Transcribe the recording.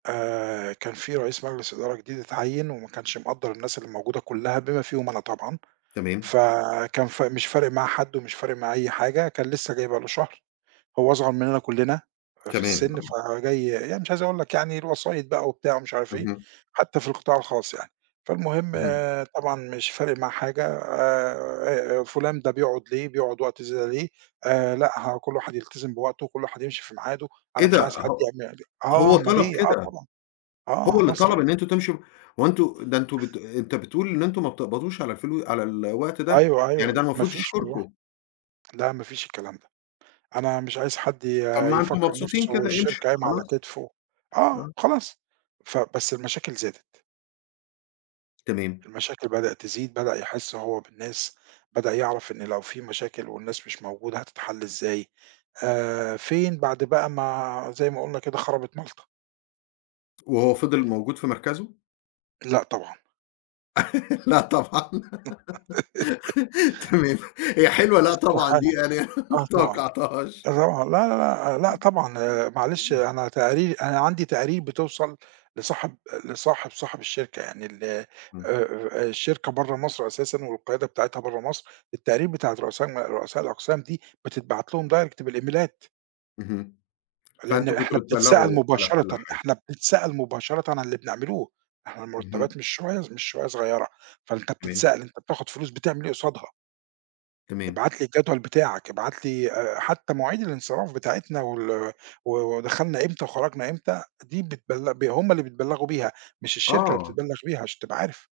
آآ كان في رئيس مجلس إدارة جديد اتعيّن وما كانش مقدّر الناس اللي موجودة كلها بما فيهم أنا طبعًا تمام. ف كان ف مش فارق معاه حد، ومش فارق معاه أي حاجة كان لسه جاي بقى له شهر، هو أصغر مننا كلنا في كمان السن آه. فجاي يعني مش عايز أقول لك يعني الوسايط بقى وبتاع ومش عارف إيه، اهم. حتى في القطاع الخاص يعني. فالمهم اهم. طبعًا مش فارق معاه حاجة آآ آآ فلان ده بيقعد ليه بيقعد وقت زيادة ليه آآ، لأ، ه كل واحد يلتزم بوقته وكل واحد يمشي في معاده، أنا مش كده عايز حد ه [unintelligible] آه هو أومال طلب إيه! آه كده، طبعًا، هو آه اللي طلب مصري. إن أنتم تمشوا هو أنتم ده أنتم بت أنت بتقول إن أنتم ما بتقبضوش على الفلو على الوقت ده، أيوه يعني أيوه ده ما المفروض فيش والله، يشكركم. لا ما فيش الكلام ده أنا مش عايز حد ي طب ما أنتم يفكر مبسوطين نفسه كدا امشوا الشركة قايمة على خلاص. كتفه، آه آه. خلاص، فبس المشاكل زادت. تمام. المشاكل بدأت تزيد، بدأ يحس هو بالناس بدأ يعرف إن لو في مشاكل والناس مش موجودة هتتحل إزاي آآ، فين بعد بقى ما زي ما قلنا كده خربت مالطة. وهو فضل موجود في مركزه؟ لأ طبعًا. لا طبعًا تمام هي حلوة لأ طبعًا دي استحالة يعني آه ما طبعًا توقعتهاش. [unintelligible] لا لا لا لأ، طبعًا معلش [unintelligible] أنا تقاري أنا عندي تقارير بتوصل لصاحب لصاحب صاحب الشركة يعني ال آآ إمم. آآ، الشركة بره مصر أساسًا والقيادة بتاعتها بره مصر، التقارير بتاعة رؤساء م رؤساء الأقسام دي بتتبعت لهم direct بالإيميلات. اهم. لأن فأنتم إحنا كنتم بنتسأَل بتبلغوا على كل مباشرةً حاجة. إحنا بنتسأَل مباشرةً عن اللي بنعمله إحنا اهم. المرتبات مش شوية ص مش شوية صغيرة، فأنت تمام. بتتسأَل أنت بتاخد فلوس بتعمل إيه قصادها؟ تمام. ابعت لي الجدول بتاعك، ابعت لي آآ، حتى مواعيد الانصراف بتاعتنا وال و ودخلنا إمتى وخرجنا إمتى دي بتبل ب هم اللي بيتبلغوا بيها، مش الشركة اللي آه. بتتبلغ بيها عشان تبقى عارف.